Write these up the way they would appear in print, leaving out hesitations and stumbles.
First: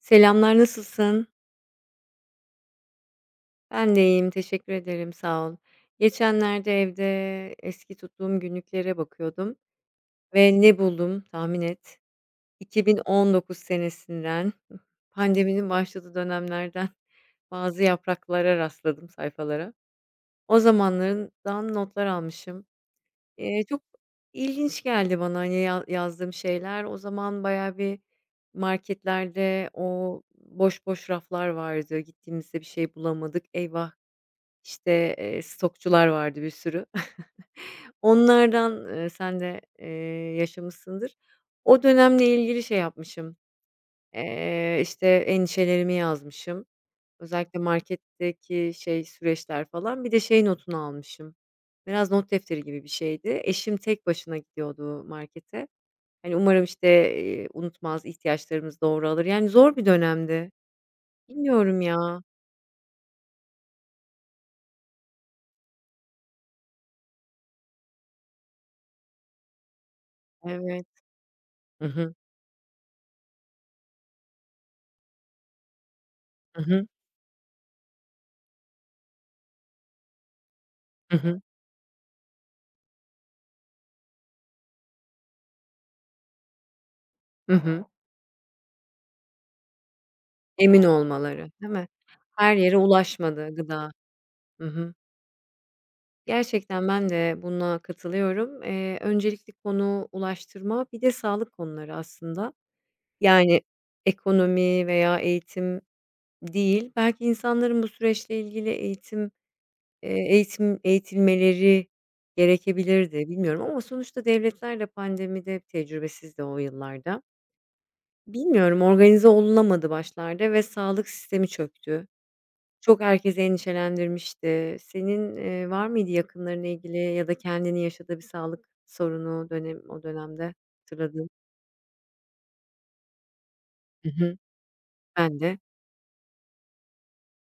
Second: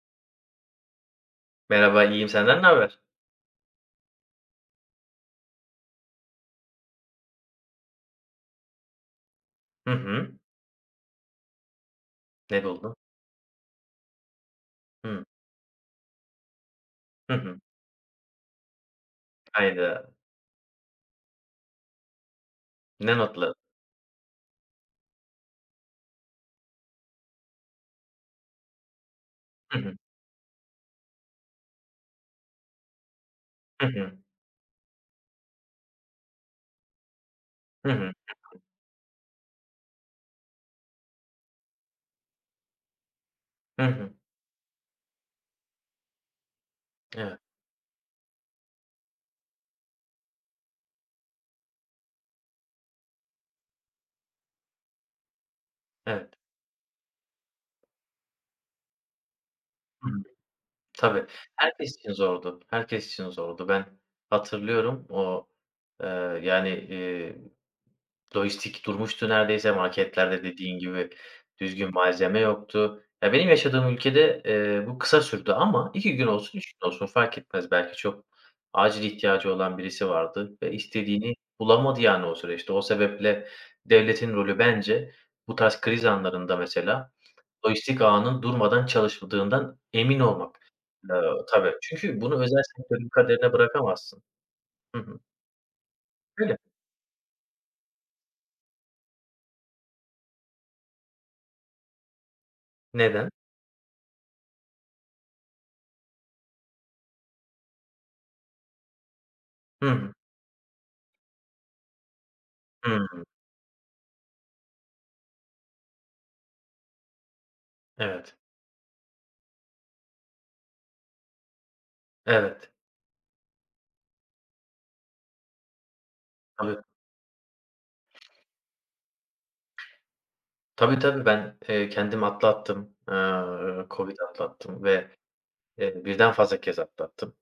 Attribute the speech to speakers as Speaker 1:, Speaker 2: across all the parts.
Speaker 1: Selamlar, nasılsın?
Speaker 2: Merhaba, iyiyim. Senden ne haber?
Speaker 1: Ben de iyiyim, teşekkür ederim, sağ ol. Geçenlerde evde eski tuttuğum günlüklere bakıyordum
Speaker 2: Hı hı.
Speaker 1: ve ne buldum tahmin et?
Speaker 2: Ne buldun?
Speaker 1: 2019 senesinden,
Speaker 2: Hıı.
Speaker 1: pandeminin başladığı dönemlerden
Speaker 2: Hı hı.
Speaker 1: bazı yapraklara rastladım, sayfalara.
Speaker 2: Hayda.
Speaker 1: O zamanlardan notlar almışım.
Speaker 2: Ne notladın?
Speaker 1: Çok ilginç geldi bana, hani, ya yazdığım şeyler. O zaman bayağı bir marketlerde
Speaker 2: Hı hı.
Speaker 1: o boş boş raflar vardı. Gittiğimizde bir şey bulamadık.
Speaker 2: Hı
Speaker 1: Eyvah,
Speaker 2: hı.
Speaker 1: işte, stokçular vardı bir sürü.
Speaker 2: Hı hı.
Speaker 1: Onlardan, sen de, yaşamışsındır. O dönemle ilgili şey yapmışım.
Speaker 2: Hı hı.
Speaker 1: İşte, endişelerimi yazmışım.
Speaker 2: Evet,
Speaker 1: Özellikle marketteki şey, süreçler falan. Bir de şey notunu almışım. Biraz not defteri gibi bir şeydi. Eşim tek başına gidiyordu markete.
Speaker 2: evet.
Speaker 1: Hani, umarım, işte, unutmaz, ihtiyaçlarımızı doğru alır. Yani zor bir
Speaker 2: Hı hı.
Speaker 1: dönemdi.
Speaker 2: Tabii.
Speaker 1: Bilmiyorum
Speaker 2: Herkes için
Speaker 1: ya.
Speaker 2: zordu. Herkes için zordu. Ben hatırlıyorum o, eee, yani, lojistik durmuştu neredeyse, marketlerde dediğin
Speaker 1: Evet.
Speaker 2: gibi
Speaker 1: Hı
Speaker 2: düzgün
Speaker 1: hı.
Speaker 2: malzeme yoktu. Ya, benim yaşadığım ülkede, bu kısa sürdü ama 2 gün olsun,
Speaker 1: Hı
Speaker 2: 3
Speaker 1: hı.
Speaker 2: gün olsun fark etmez. Belki çok acil ihtiyacı olan birisi vardı ve
Speaker 1: Hı
Speaker 2: istediğini
Speaker 1: hı.
Speaker 2: bulamadı, yani, o süreçte. O sebeple devletin rolü bence bu tarz kriz anlarında mesela
Speaker 1: Hı hı.
Speaker 2: lojistik ağının durmadan çalışmadığından emin olmak.
Speaker 1: Emin
Speaker 2: Eee,
Speaker 1: olmaları, değil
Speaker 2: tabii.
Speaker 1: mi?
Speaker 2: Çünkü bunu
Speaker 1: Her
Speaker 2: özel
Speaker 1: yere
Speaker 2: sektörün kaderine
Speaker 1: ulaşmadı gıda.
Speaker 2: bırakamazsın.
Speaker 1: Hı hı.
Speaker 2: Hı hı. Öyle.
Speaker 1: Gerçekten ben de buna katılıyorum. Öncelikli konu ulaştırma, bir de sağlık konuları aslında.
Speaker 2: Neden?
Speaker 1: Yani ekonomi veya eğitim değil. Belki insanların bu süreçle ilgili eğitim,
Speaker 2: Hı hı.
Speaker 1: eğitim eğitilmeleri
Speaker 2: Hımm.
Speaker 1: gerekebilirdi, bilmiyorum ama sonuçta devletler de pandemide tecrübesizdi o yıllarda.
Speaker 2: Evet.
Speaker 1: Bilmiyorum, organize olunamadı başlarda ve sağlık sistemi çöktü.
Speaker 2: Evet.
Speaker 1: Çok herkesi endişelendirmişti. Senin, var mıydı yakınlarınla
Speaker 2: Tabii.
Speaker 1: ilgili ya da kendini yaşadığı bir sağlık sorunu dönem o dönemde
Speaker 2: Tabii, tabii.
Speaker 1: hatırladığın?
Speaker 2: Ben, kendim atlattım.
Speaker 1: Hı
Speaker 2: COVID
Speaker 1: hı.
Speaker 2: atlattım ve
Speaker 1: Ben de.
Speaker 2: birden fazla kez atlattım.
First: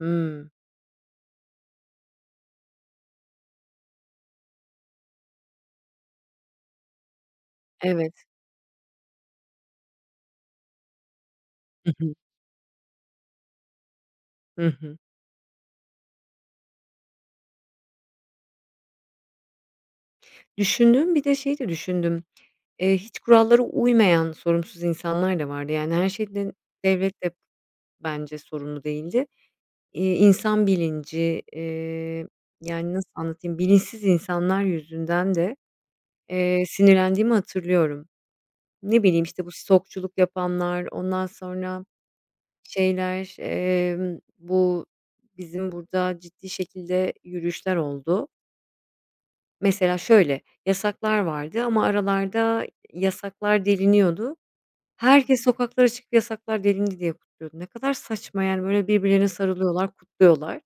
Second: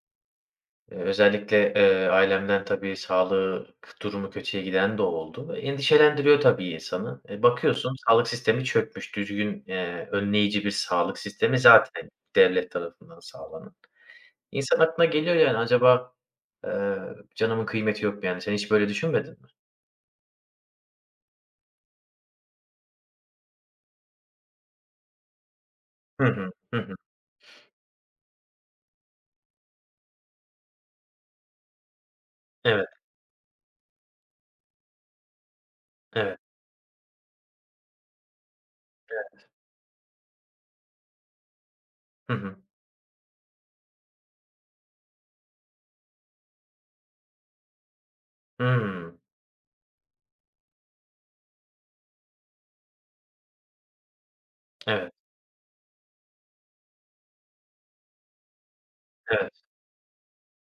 Speaker 1: Hımm.
Speaker 2: Özellikle, ailemden tabii sağlık durumu kötüye giden de oldu. Endişelendiriyor tabii insanı. E, bakıyorsun
Speaker 1: Evet.
Speaker 2: sağlık sistemi çökmüş. Düzgün, önleyici bir sağlık sistemi
Speaker 1: Hı
Speaker 2: zaten
Speaker 1: hı.
Speaker 2: devlet tarafından sağlanan.
Speaker 1: Hı
Speaker 2: İnsan
Speaker 1: hı.
Speaker 2: aklına geliyor yani, acaba eee, canımın kıymeti yok mu yani? Sen hiç böyle düşünmedin mi?
Speaker 1: Düşündüm, bir de şeyi de düşündüm. Hiç kurallara uymayan sorumsuz insanlar da vardı. Yani, her
Speaker 2: Hı hı.
Speaker 1: şeyden
Speaker 2: Hı hı.
Speaker 1: devlet de bence sorumlu değildi. İnsan bilinci,
Speaker 2: Evet,
Speaker 1: yani, nasıl anlatayım, bilinçsiz insanlar yüzünden de,
Speaker 2: evet.
Speaker 1: sinirlendiğimi hatırlıyorum. Ne bileyim, işte, bu stokçuluk yapanlar, ondan sonra
Speaker 2: Hı hı.
Speaker 1: şeyler, bu bizim burada ciddi şekilde yürüyüşler oldu.
Speaker 2: Hımm.
Speaker 1: Mesela şöyle, yasaklar vardı ama aralarda yasaklar deliniyordu.
Speaker 2: Evet,
Speaker 1: Herkes sokaklara çıkıp yasaklar delindi diye kutluyordu. Ne kadar saçma yani, böyle, birbirlerine
Speaker 2: evet,
Speaker 1: sarılıyorlar, kutluyorlar.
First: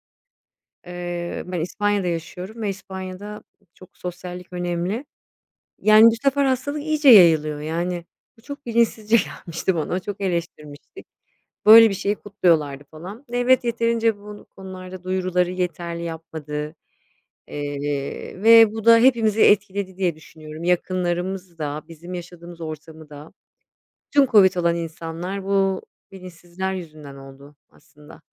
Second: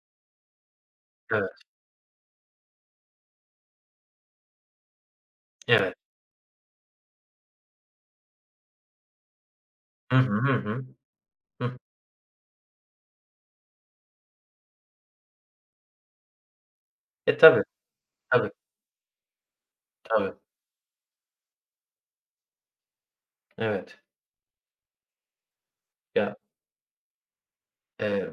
Speaker 2: evet.
Speaker 1: Ben İspanya'da yaşıyorum ve İspanya'da çok sosyallik önemli.
Speaker 2: Evet.
Speaker 1: Yani, bu sefer hastalık iyice yayılıyor. Yani, bu çok bilinçsizce gelmişti bana,
Speaker 2: Hı
Speaker 1: çok
Speaker 2: hı. Hı hı.
Speaker 1: eleştirmiştik.
Speaker 2: Hıh.
Speaker 1: Böyle bir şeyi kutluyorlardı falan. Devlet yeterince bu konularda duyuruları yeterli yapmadı,
Speaker 2: E, tabii, tabii,
Speaker 1: ve bu da hepimizi etkiledi diye
Speaker 2: tabii.
Speaker 1: düşünüyorum. Yakınlarımız da, bizim yaşadığımız ortamı da.
Speaker 2: Evet.
Speaker 1: Tüm COVID olan insanlar bu
Speaker 2: Ya,
Speaker 1: bilinçsizler yüzünden oldu aslında.
Speaker 2: Eee,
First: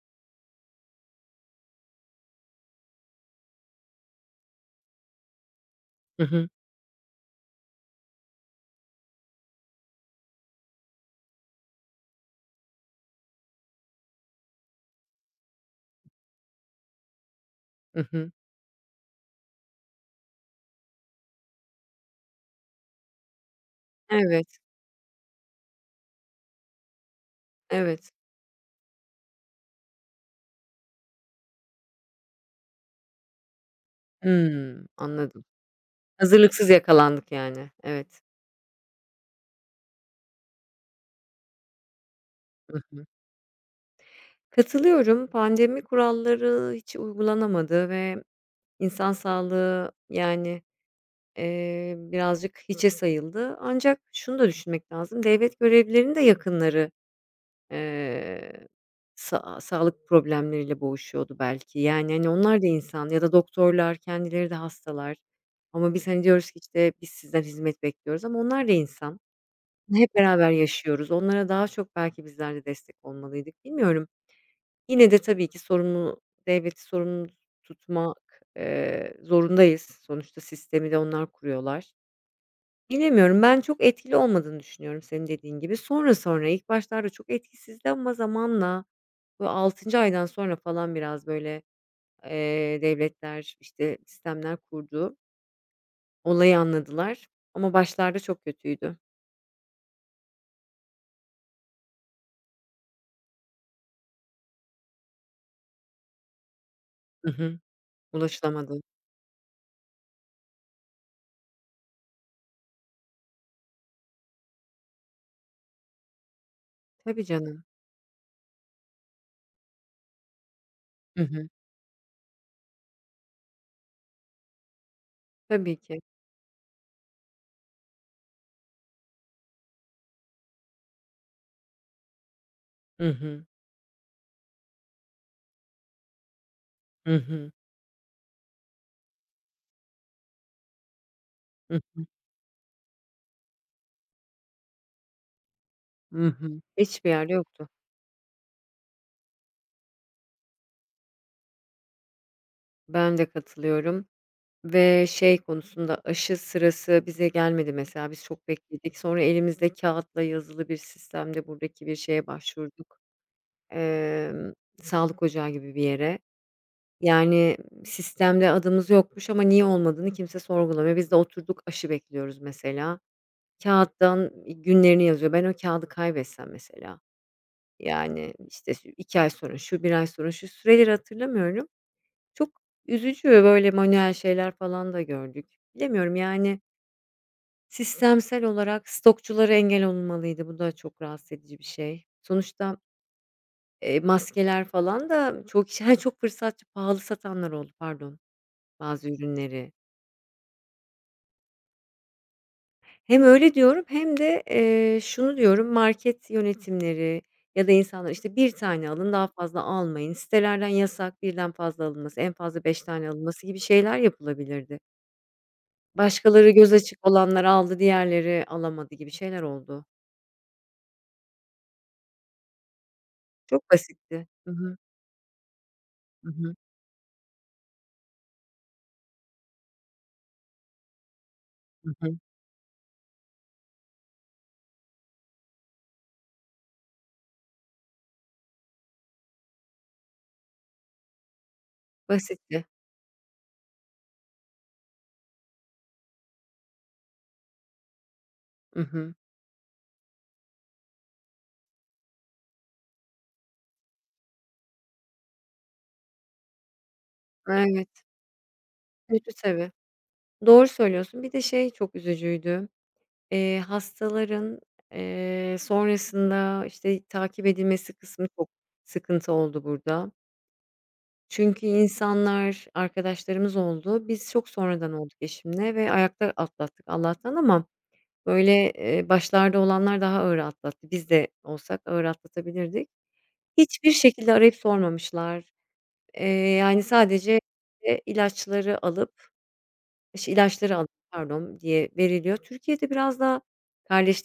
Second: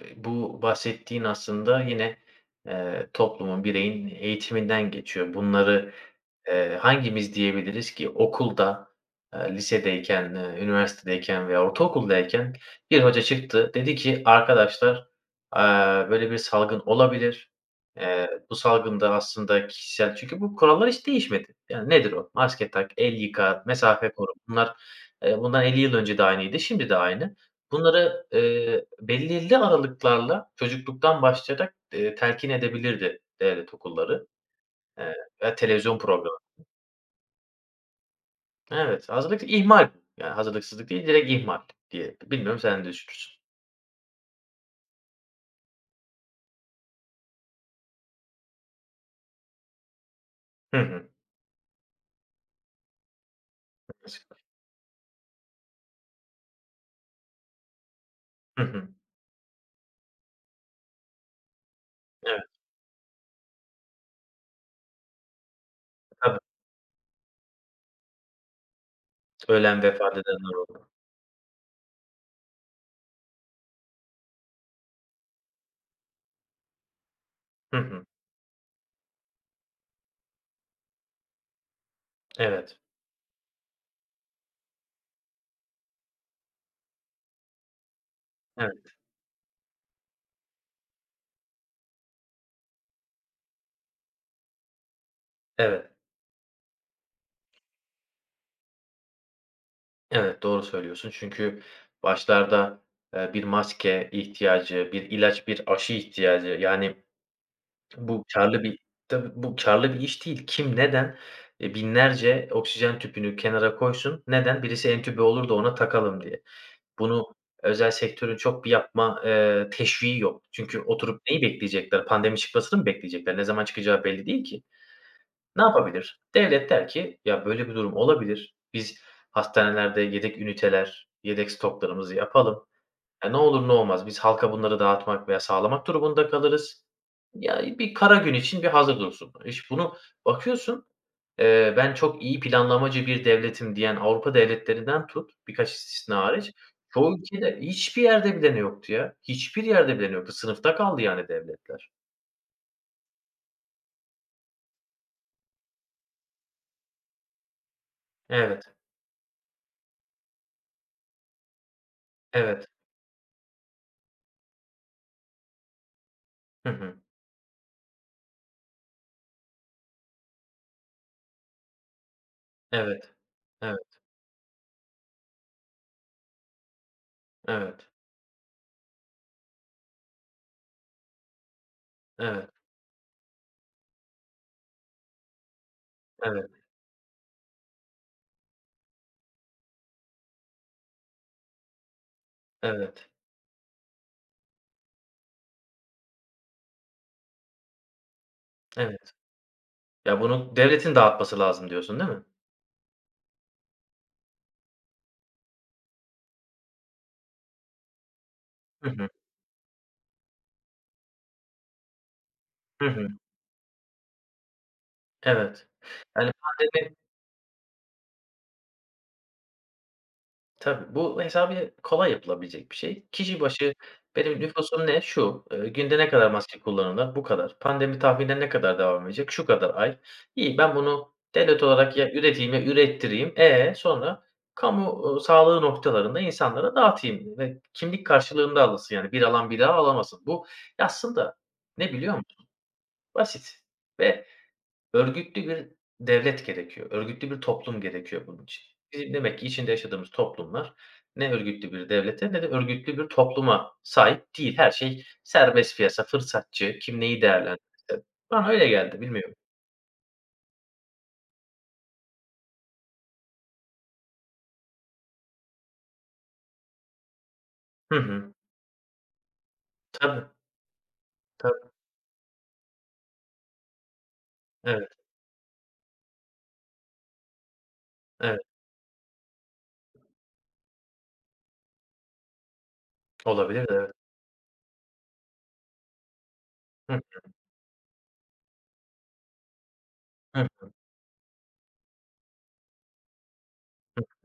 Speaker 2: b bu bahsettiğin aslında yine, toplumun, bireyin eğitiminden geçiyor. Bunları,
Speaker 1: Hı hı.
Speaker 2: hangimiz diyebiliriz ki okulda, lisedeyken, üniversitedeyken veya ortaokuldayken bir hoca çıktı, dedi ki, "Arkadaşlar, böyle bir salgın olabilir.
Speaker 1: Hı hı.
Speaker 2: Bu salgında aslında kişisel." Çünkü bu kurallar hiç değişmedi. Yani nedir o? Maske tak, el yıka, mesafe koru.
Speaker 1: Evet,
Speaker 2: Bunlar, bundan 50 yıl önce de aynıydı, şimdi de aynı.
Speaker 1: evet.
Speaker 2: Bunları belirli aralıklarla çocukluktan başlayarak telkin edebilirdi devlet okulları,
Speaker 1: Hımm,
Speaker 2: eee,
Speaker 1: anladım.
Speaker 2: veya televizyon programı.
Speaker 1: Hazırlıksız yakalandık yani. Evet.
Speaker 2: Evet, hazırlık ihmal. Yani hazırlıksızlık değil, direkt ihmal diye. Bilmiyorum, sen
Speaker 1: Hı
Speaker 2: ne
Speaker 1: hı.
Speaker 2: düşünürsün?
Speaker 1: Katılıyorum. Pandemi kuralları hiç uygulanamadı ve insan sağlığı, yani
Speaker 2: Hı hı.
Speaker 1: Birazcık hiçe sayıldı. Ancak şunu da düşünmek lazım, devlet görevlilerinin de yakınları,
Speaker 2: Hı
Speaker 1: eee,
Speaker 2: hı.
Speaker 1: sağlık problemleriyle boğuşuyordu belki. Yani, hani,
Speaker 2: Evet,
Speaker 1: onlar da insan ya da doktorlar, kendileri de hastalar ama biz, hani,
Speaker 2: tabii.
Speaker 1: diyoruz ki, işte, "Biz sizden hizmet bekliyoruz." ama onlar da insan.
Speaker 2: Ölen, vefat
Speaker 1: Hep beraber
Speaker 2: edenler oldu.
Speaker 1: yaşıyoruz. Onlara daha çok belki bizler de destek olmalıydık. Bilmiyorum. Yine de tabii ki sorumlu devleti sorumlu
Speaker 2: Hı hı.
Speaker 1: tutmak, zorundayız. Sonuçta sistemi de onlar kuruyorlar.
Speaker 2: Evet.
Speaker 1: Bilemiyorum, ben çok etkili olmadığını düşünüyorum senin dediğin gibi. Sonra sonra, ilk başlarda çok etkisizdi ama zamanla,
Speaker 2: Evet.
Speaker 1: bu altıncı aydan sonra falan biraz böyle, devletler, işte, sistemler kurdu.
Speaker 2: Evet.
Speaker 1: Olayı anladılar ama başlarda çok kötüydü.
Speaker 2: Evet, doğru söylüyorsun. Çünkü başlarda bir maske ihtiyacı, bir ilaç, bir aşı ihtiyacı yani.
Speaker 1: Hı hı.
Speaker 2: Bu kârlı bir
Speaker 1: Ulaşılamadı.
Speaker 2: Tabii, bu kârlı bir iş değil. Kim, neden binlerce oksijen tüpünü kenara koysun? Neden? Birisi entübe olur da ona takalım diye.
Speaker 1: Tabii
Speaker 2: Bunu
Speaker 1: canım.
Speaker 2: özel sektörün çok bir yapma teşviği yok. Çünkü oturup
Speaker 1: Hı
Speaker 2: neyi
Speaker 1: hı.
Speaker 2: bekleyecekler? Pandemi çıkmasını mı bekleyecekler? Ne zaman çıkacağı belli değil ki. Ne
Speaker 1: Tabii ki.
Speaker 2: yapabilir? Devlet der ki, "Ya, böyle bir durum olabilir. Biz hastanelerde yedek üniteler, yedek stoklarımızı yapalım.
Speaker 1: Hı
Speaker 2: Ya, ne
Speaker 1: hı.
Speaker 2: olur ne olmaz biz halka bunları dağıtmak veya sağlamak durumunda kalırız.
Speaker 1: Hı hı.
Speaker 2: Ya, bir kara gün için bir hazır dursun." İş bunu bakıyorsun,
Speaker 1: Hı
Speaker 2: ben
Speaker 1: hı.
Speaker 2: çok iyi planlamacı bir devletim diyen Avrupa devletlerinden tut, birkaç istisna
Speaker 1: Hı
Speaker 2: hariç,
Speaker 1: hı. Hiçbir
Speaker 2: çoğu
Speaker 1: yer
Speaker 2: ülkede
Speaker 1: yoktu.
Speaker 2: hiçbir yerde bileni yoktu ya. Hiçbir yerde bileni yoktu. Sınıfta kaldı yani devletler.
Speaker 1: Ben de katılıyorum. Ve şey konusunda aşı sırası bize gelmedi mesela. Biz çok
Speaker 2: Evet,
Speaker 1: bekledik. Sonra elimizde kağıtla yazılı bir sistemde buradaki bir şeye
Speaker 2: evet.
Speaker 1: başvurduk. Emm, Sağlık ocağı gibi bir yere.
Speaker 2: Hı hı.
Speaker 1: Yani, sistemde adımız yokmuş ama niye olmadığını kimse sorgulamıyor. Biz de oturduk aşı bekliyoruz mesela.
Speaker 2: Evet. Evet,
Speaker 1: Kağıttan günlerini yazıyor. Ben o kağıdı kaybetsem mesela,
Speaker 2: evet,
Speaker 1: yani, işte, 2 ay sonra şu, bir ay sonra şu, süreleri hatırlamıyorum.
Speaker 2: evet,
Speaker 1: Çok üzücü, böyle, manuel şeyler falan da gördük. Bilemiyorum,
Speaker 2: evet,
Speaker 1: yani sistemsel olarak stokçulara engel olunmalıydı. Bu da çok rahatsız edici bir şey. Sonuçta,
Speaker 2: evet,
Speaker 1: maskeler falan da çoğu kişi çok fırsatçı, pahalı satanlar oldu pardon bazı
Speaker 2: evet.
Speaker 1: ürünleri.
Speaker 2: Ya, bunu devletin dağıtması lazım diyorsun, değil mi?
Speaker 1: Hem öyle diyorum hem de, şunu diyorum, market yönetimleri ya da insanlar, işte, bir
Speaker 2: Hı
Speaker 1: tane
Speaker 2: hı.
Speaker 1: alın, daha fazla almayın, sitelerden yasak, birden fazla alınması, en fazla beş
Speaker 2: Hı hı.
Speaker 1: tane alınması gibi şeyler yapılabilirdi.
Speaker 2: Evet. Yani
Speaker 1: Başkaları göz
Speaker 2: pandemi
Speaker 1: açık olanlar aldı, diğerleri alamadı gibi şeyler oldu.
Speaker 2: Tabii, bu hesabı kolay yapılabilecek bir şey. Kişi
Speaker 1: Çok
Speaker 2: başı
Speaker 1: basitti.
Speaker 2: benim
Speaker 1: Hı hı.
Speaker 2: nüfusum ne? Şu, günde ne kadar
Speaker 1: Hı hı.
Speaker 2: maske kullanılır? Bu kadar. Pandemi tahminen ne kadar devam edecek? Şu kadar ay. İyi, ben bunu devlet
Speaker 1: Hı
Speaker 2: olarak ya
Speaker 1: hı.
Speaker 2: üreteyim ya ürettireyim. E, sonra kamu sağlığı noktalarında insanlara dağıtayım ve kimlik karşılığında alınsın. Yani bir alan bir daha alamasın. Bu aslında ne biliyor musun?
Speaker 1: Basitti.
Speaker 2: Basit ve örgütlü bir devlet gerekiyor, örgütlü bir toplum gerekiyor bunun için.
Speaker 1: I
Speaker 2: Bizim
Speaker 1: hı.
Speaker 2: demek ki içinde yaşadığımız toplumlar ne örgütlü bir devlete ne de örgütlü bir topluma sahip değil. Her şey serbest piyasa, fırsatçı, kim neyi değerlendirirse.
Speaker 1: Evet,
Speaker 2: Bana öyle geldi,
Speaker 1: kötü
Speaker 2: bilmiyorum.
Speaker 1: tabii. Doğru söylüyorsun. Bir de şey çok üzücüydü. Hastaların, sonrasında, işte, takip edilmesi
Speaker 2: Hı
Speaker 1: kısmı
Speaker 2: hı.
Speaker 1: çok sıkıntı oldu burada.
Speaker 2: Tabii,
Speaker 1: Çünkü
Speaker 2: tabii.
Speaker 1: insanlar, arkadaşlarımız oldu. Biz çok
Speaker 2: Evet,
Speaker 1: sonradan olduk eşimle ve ayakta atlattık Allah'tan ama
Speaker 2: evet.
Speaker 1: böyle, başlarda olanlar daha ağır atlattı. Biz de olsak ağır atlatabilirdik.
Speaker 2: Olabilir de, evet.
Speaker 1: Hiçbir şekilde arayıp sormamışlar. Eee, Yani
Speaker 2: Hı,
Speaker 1: sadece, ilaçları alıp İşte,
Speaker 2: hı,
Speaker 1: ilaçları alın, pardon, diye veriliyor. Türkiye'de biraz daha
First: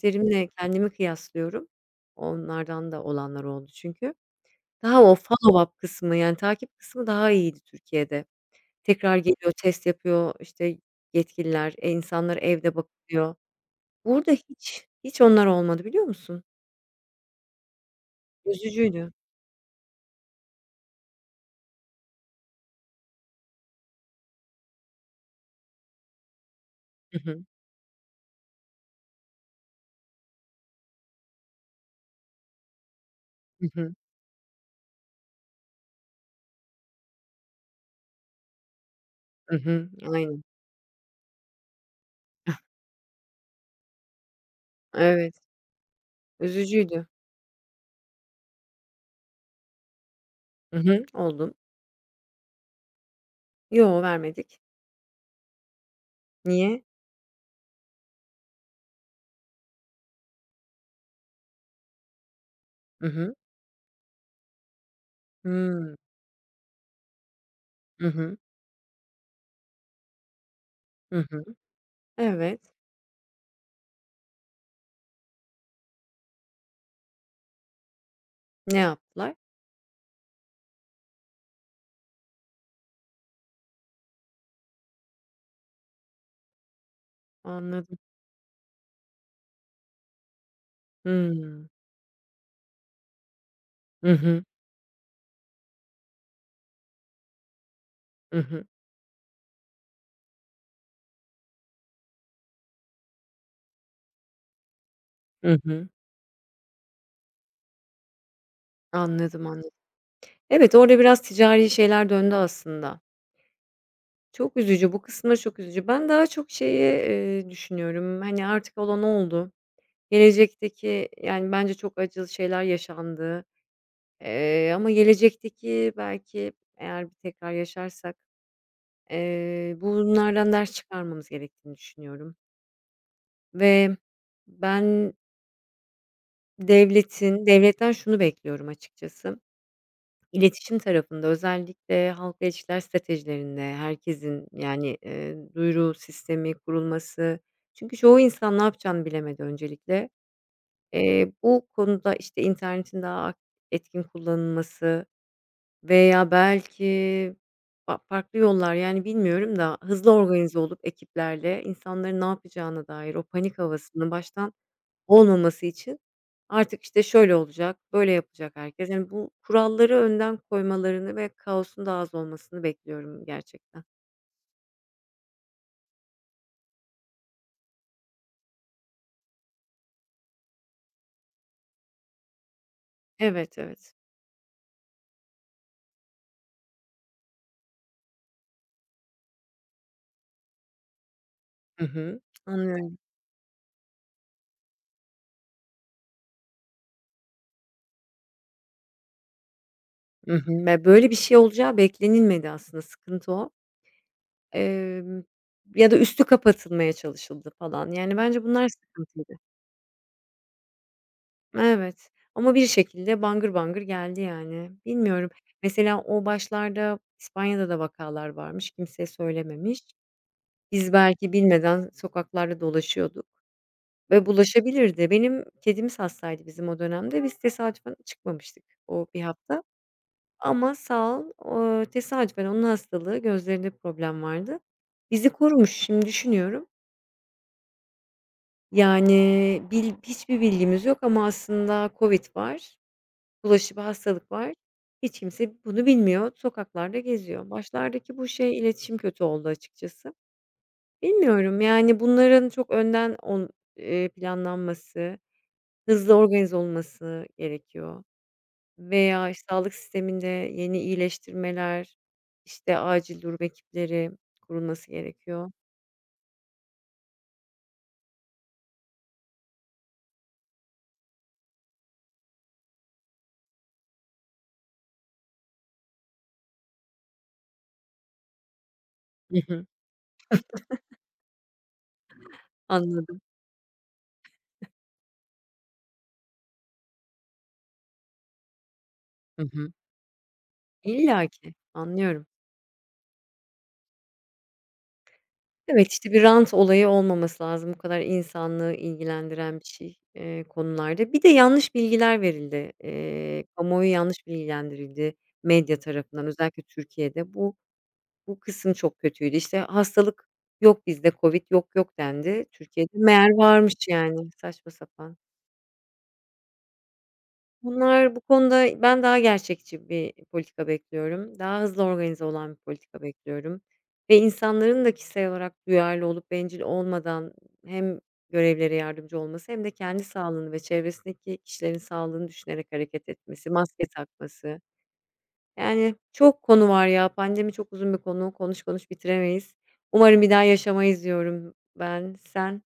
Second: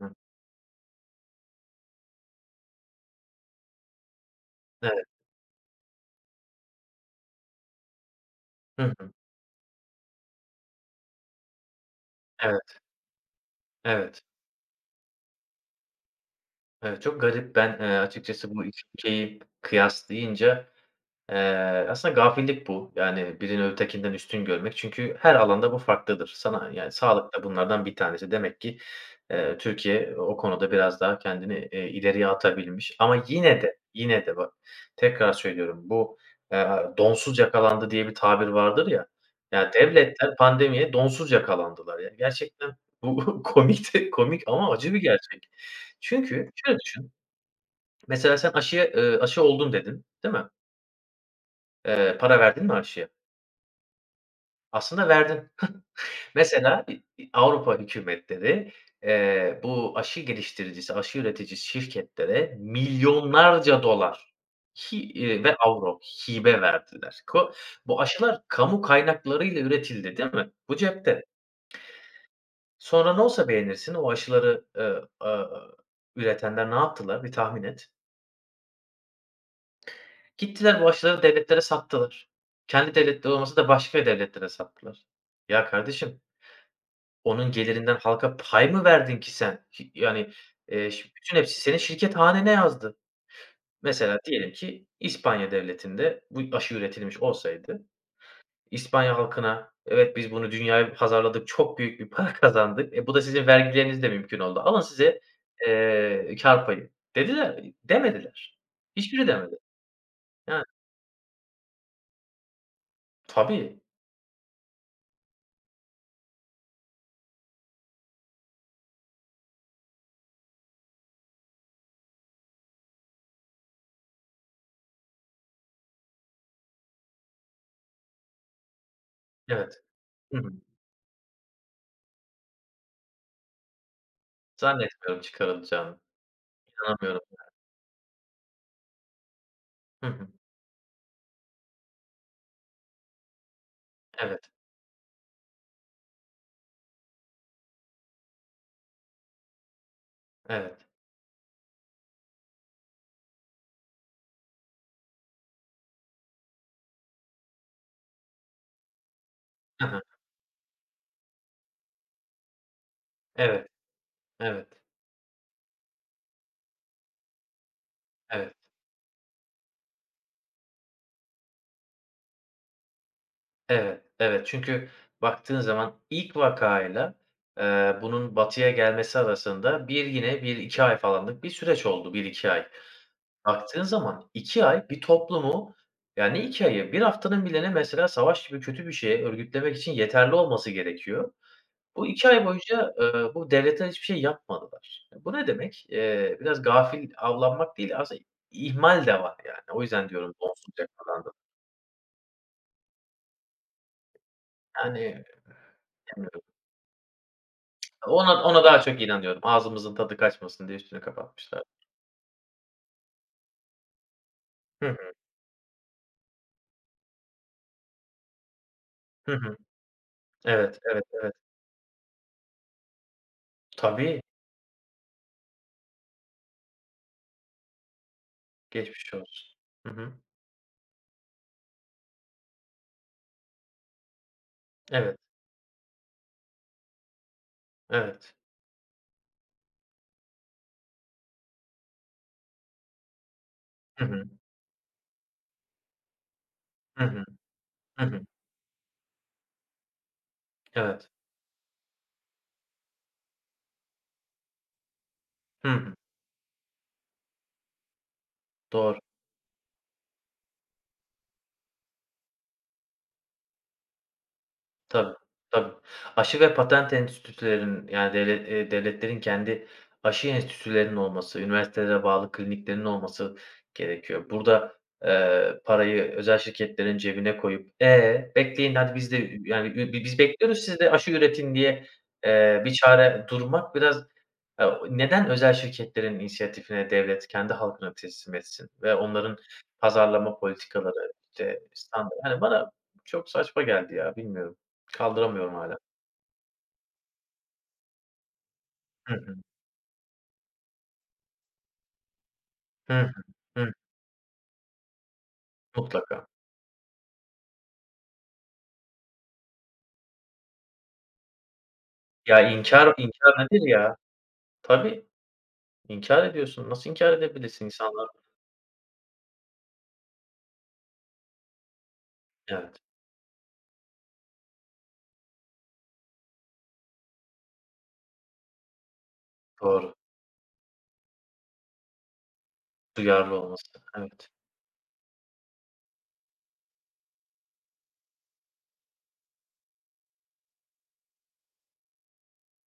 Speaker 2: hı.
Speaker 1: kendimi kıyaslıyorum. Onlardan da olanlar oldu çünkü. Daha
Speaker 2: Evet,
Speaker 1: o follow up kısmı, yani, takip kısmı daha iyiydi Türkiye'de.
Speaker 2: hı hı.
Speaker 1: Tekrar geliyor, test yapıyor, işte, yetkililer, insanlara evde
Speaker 2: Evet,
Speaker 1: bakılıyor.
Speaker 2: evet.
Speaker 1: Burada hiç onlar olmadı biliyor musun?
Speaker 2: Evet, çok garip. Ben, açıkçası bu 2
Speaker 1: Üzücüydü.
Speaker 2: ülkeyi kıyaslayınca. Aslında gafillik bu. Yani birini ötekinden üstün görmek. Çünkü her alanda bu farklıdır. Sana yani
Speaker 1: Hı
Speaker 2: sağlık da
Speaker 1: hı.
Speaker 2: bunlardan bir tanesi. Demek ki Türkiye o konuda biraz daha kendini ileriye atabilmiş. Ama yine
Speaker 1: Hı
Speaker 2: de,
Speaker 1: hı.
Speaker 2: yine de bak, tekrar söylüyorum, bu eee, "donsuz yakalandı" diye bir tabir vardır ya.
Speaker 1: Hı
Speaker 2: Ya,
Speaker 1: hı.
Speaker 2: devletler
Speaker 1: Aynen.
Speaker 2: pandemiye donsuz yakalandılar. Ya, gerçekten bu komik de komik ama acı bir
Speaker 1: Evet,
Speaker 2: gerçek. Çünkü şöyle
Speaker 1: üzücüydü.
Speaker 2: düşün, mesela sen aşıya, "aşı oldun" dedin, değil mi?
Speaker 1: Hı hı. Oldum.
Speaker 2: Para verdin mi aşıya?
Speaker 1: Yo, vermedik.
Speaker 2: Aslında verdin.
Speaker 1: Niye?
Speaker 2: Mesela Avrupa hükümetleri bu aşı geliştiricisi, aşı üretici şirketlere
Speaker 1: Hı hı.
Speaker 2: milyonlarca dolar ve
Speaker 1: Hımm.
Speaker 2: avro hibe verdiler. Bu
Speaker 1: Hı hı.
Speaker 2: aşılar kamu kaynaklarıyla üretildi, değil mi? Bu cepte.
Speaker 1: Hı hı. Evet.
Speaker 2: Sonra ne olsa beğenirsin, o aşıları üretenler ne yaptılar bir tahmin et?
Speaker 1: Ne yaptılar?
Speaker 2: Gittiler, bu aşıları devletlere sattılar. Kendi devletleri olmasa da başka devletlere sattılar. Ya kardeşim, onun gelirinden
Speaker 1: Anladım.
Speaker 2: halka pay mı verdin ki sen? Yani, ş bütün hepsi
Speaker 1: Hımm.
Speaker 2: senin şirket hanene yazdı.
Speaker 1: Hı
Speaker 2: Mesela
Speaker 1: hı.
Speaker 2: diyelim ki İspanya devletinde bu aşı üretilmiş olsaydı,
Speaker 1: Hı hı.
Speaker 2: İspanya halkına, "Evet, biz bunu dünyaya pazarladık, çok büyük bir para kazandık. E, bu da sizin vergilerinizle mümkün oldu. Alın size
Speaker 1: Hı hı.
Speaker 2: kâr payı." dediler mi? Demediler. Hiçbiri
Speaker 1: Anladım,
Speaker 2: demedi.
Speaker 1: anladım.
Speaker 2: Yani
Speaker 1: Evet, orada biraz ticari şeyler döndü aslında.
Speaker 2: Tabii,
Speaker 1: Çok üzücü, bu kısımları çok üzücü. Ben daha çok şeyi, düşünüyorum, hani, artık olan oldu. Gelecekteki, yani, bence çok acılı şeyler yaşandı, ama gelecekteki belki eğer bir tekrar yaşarsak,
Speaker 2: evet. Hı hı.
Speaker 1: bunlardan ders çıkarmamız gerektiğini düşünüyorum ve ben
Speaker 2: Zannetmiyorum çıkarılacağını. İnanamıyorum.
Speaker 1: devletin devletten şunu bekliyorum açıkçası,
Speaker 2: Hı hı.
Speaker 1: iletişim tarafında özellikle halkla ilişkiler stratejilerinde herkesin,
Speaker 2: Evet,
Speaker 1: yani, duyuru sistemi kurulması çünkü çoğu insan ne yapacağını bilemedi öncelikle.
Speaker 2: evet.
Speaker 1: Bu konuda, işte, internetin daha etkin kullanılması veya belki farklı yollar, yani, bilmiyorum da
Speaker 2: Hı hı.
Speaker 1: hızlı organize olup ekiplerle insanların ne yapacağına dair o panik
Speaker 2: Evet,
Speaker 1: havasını baştan
Speaker 2: evet,
Speaker 1: olmaması için artık, işte, şöyle olacak, böyle yapacak
Speaker 2: evet.
Speaker 1: herkes. Yani, bu kuralları önden koymalarını ve kaosun daha az olmasını bekliyorum gerçekten.
Speaker 2: Evet, evet. Çünkü baktığın zaman ilk vakayla bunun batıya gelmesi arasında bir, yine bir iki ay falanlık bir süreç oldu, bir 2 ay.
Speaker 1: Evet,
Speaker 2: Baktığın
Speaker 1: evet.
Speaker 2: zaman iki ay bir toplumu, yani iki 2 ayı, 1 haftanın bilene mesela savaş gibi kötü bir şeye örgütlemek için yeterli olması gerekiyor.
Speaker 1: Hı
Speaker 2: Bu
Speaker 1: hı.
Speaker 2: 2 ay boyunca
Speaker 1: Anlıyorum.
Speaker 2: bu devletler hiçbir şey yapmadılar. E, bu ne demek? Biraz gafil avlanmak değil, aslında ihmal de var yani. O yüzden diyorum,
Speaker 1: Hı hı. Ve
Speaker 2: sonsuzca
Speaker 1: böyle bir
Speaker 2: kalandı.
Speaker 1: şey olacağı beklenilmedi aslında, sıkıntı o. Emm,
Speaker 2: Yani
Speaker 1: Ya da üstü
Speaker 2: yani
Speaker 1: kapatılmaya çalışıldı falan. Yani,
Speaker 2: Ona
Speaker 1: bence
Speaker 2: ona
Speaker 1: bunlar
Speaker 2: daha çok
Speaker 1: sıkıntıydı.
Speaker 2: inanıyorum. Ağzımızın tadı kaçmasın diye üstünü kapatmışlar.
Speaker 1: Evet ama bir şekilde bangır bangır geldi yani.
Speaker 2: Hı hı.
Speaker 1: Bilmiyorum. Mesela o başlarda İspanya'da da vakalar varmış, kimseye
Speaker 2: Hı hı.
Speaker 1: söylememiş.
Speaker 2: Evet,
Speaker 1: Biz
Speaker 2: evet,
Speaker 1: belki
Speaker 2: evet.
Speaker 1: bilmeden sokaklarda dolaşıyorduk
Speaker 2: Tabii,
Speaker 1: ve bulaşabilirdi. Benim kedimiz hastaydı bizim o dönemde. Biz tesadüfen çıkmamıştık o
Speaker 2: geçmiş
Speaker 1: bir
Speaker 2: olsun.
Speaker 1: hafta
Speaker 2: Hı hı.
Speaker 1: ama sağ ol, tesadüfen onun hastalığı, gözlerinde problem vardı.
Speaker 2: Evet,
Speaker 1: Bizi korumuş şimdi düşünüyorum.
Speaker 2: evet.
Speaker 1: Yani hiçbir bilgimiz yok ama aslında COVID var, bulaşıcı bir
Speaker 2: Hı hı.
Speaker 1: hastalık var. Hiç kimse bunu bilmiyor, sokaklarda
Speaker 2: Hı hı.
Speaker 1: geziyor.
Speaker 2: Hı
Speaker 1: Başlardaki
Speaker 2: hı.
Speaker 1: bu şey, iletişim kötü oldu açıkçası.
Speaker 2: Evet.
Speaker 1: Bilmiyorum, yani, bunların çok önden planlanması,
Speaker 2: Hı hı.
Speaker 1: hızlı organize olması gerekiyor
Speaker 2: Doğru.
Speaker 1: veya, işte, sağlık sisteminde yeni iyileştirmeler, işte, acil durum ekipleri kurulması
Speaker 2: Tabii,
Speaker 1: gerekiyor.
Speaker 2: tabii. Aşı ve patent enstitülerinin, yani devletlerin kendi aşı enstitülerinin olması, üniversitelere bağlı kliniklerin olması gerekiyor. Burada parayı özel şirketlerin cebine koyup, "E, bekleyin hadi, biz de,
Speaker 1: Hı hı.
Speaker 2: yani biz bekliyoruz, siz de aşı üretin." diye bir
Speaker 1: Anladım.
Speaker 2: çare durmak biraz. Eee, neden özel şirketlerin inisiyatifine devlet kendi halkına teslim etsin ve onların
Speaker 1: Hı hı.
Speaker 2: pazarlama politikaları,
Speaker 1: İllaki,
Speaker 2: işte, standart.
Speaker 1: anlıyorum.
Speaker 2: Hani, bana çok saçma geldi ya, bilmiyorum. Kaldıramıyorum hâlâ.
Speaker 1: Evet, işte, bir rant olayı olmaması lazım. Bu kadar insanlığı
Speaker 2: Hı hı.
Speaker 1: ilgilendiren bir şey, konularda. Bir de yanlış bilgiler verildi.
Speaker 2: Hı hı. Hı,
Speaker 1: Kamuoyu yanlış bilgilendirildi medya
Speaker 2: Mutlaka.
Speaker 1: tarafından özellikle Türkiye'de. Bu kısım çok kötüydü. İşte, hastalık yok bizde, COVID yok yok
Speaker 2: Ya,
Speaker 1: dendi. Türkiye'de
Speaker 2: inkâr
Speaker 1: meğer
Speaker 2: inkâr nedir
Speaker 1: varmış
Speaker 2: ya?
Speaker 1: yani saçma
Speaker 2: Tabii,
Speaker 1: sapan.
Speaker 2: inkâr ediyorsun. Nasıl inkâr edebilirsin insanlar?
Speaker 1: Bunlar bu konuda ben daha gerçekçi bir politika bekliyorum. Daha hızlı organize olan bir
Speaker 2: Evet,
Speaker 1: politika bekliyorum ve insanların da kişisel olarak duyarlı olup bencil olmadan hem görevlere yardımcı olması hem de
Speaker 2: doğru.
Speaker 1: kendi sağlığını ve çevresindeki kişilerin sağlığını düşünerek hareket
Speaker 2: Duyarlı
Speaker 1: etmesi,
Speaker 2: olması.
Speaker 1: maske
Speaker 2: Evet.
Speaker 1: takması. Yani, çok konu var ya. Pandemi çok uzun bir konu. Konuş konuş bitiremeyiz. Umarım bir daha yaşamayız diyorum ben. Sen?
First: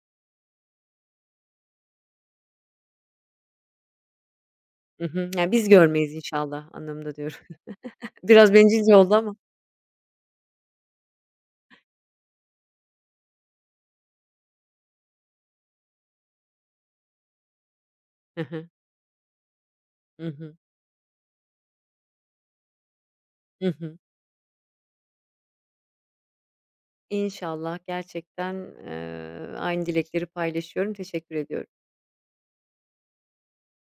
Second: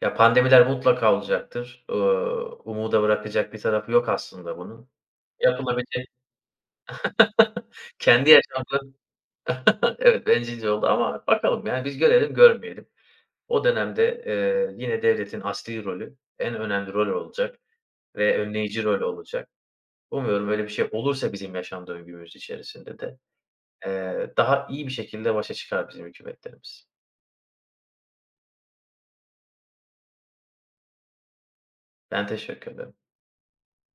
Speaker 2: Ya, pandemiler mutlaka olacaktır. Umuda bırakacak bir tarafı yok aslında bunun.
Speaker 1: Hı hı. Yani, biz
Speaker 2: Yapılabilecek
Speaker 1: görmeyiz inşallah anlamında diyorum.
Speaker 2: kendi
Speaker 1: Biraz
Speaker 2: yaşamda.
Speaker 1: bencilce oldu ama.
Speaker 2: Evet, bencilce oldu ama bakalım, yani, biz görelim, görmeyelim. O dönemde yine devletin asli rolü, en önemli rol olacak ve
Speaker 1: Hı hı.
Speaker 2: önleyici rol olacak.
Speaker 1: Hı
Speaker 2: Umuyorum
Speaker 1: hı.
Speaker 2: öyle bir şey olursa bizim yaşam döngümüz içerisinde de
Speaker 1: Hı hı.
Speaker 2: daha iyi bir şekilde başa çıkar bizim hükümetlerimiz.
Speaker 1: İnşallah gerçekten, aynı dilekleri paylaşıyorum. Teşekkür ediyorum.
Speaker 2: Ben teşekkür ederim.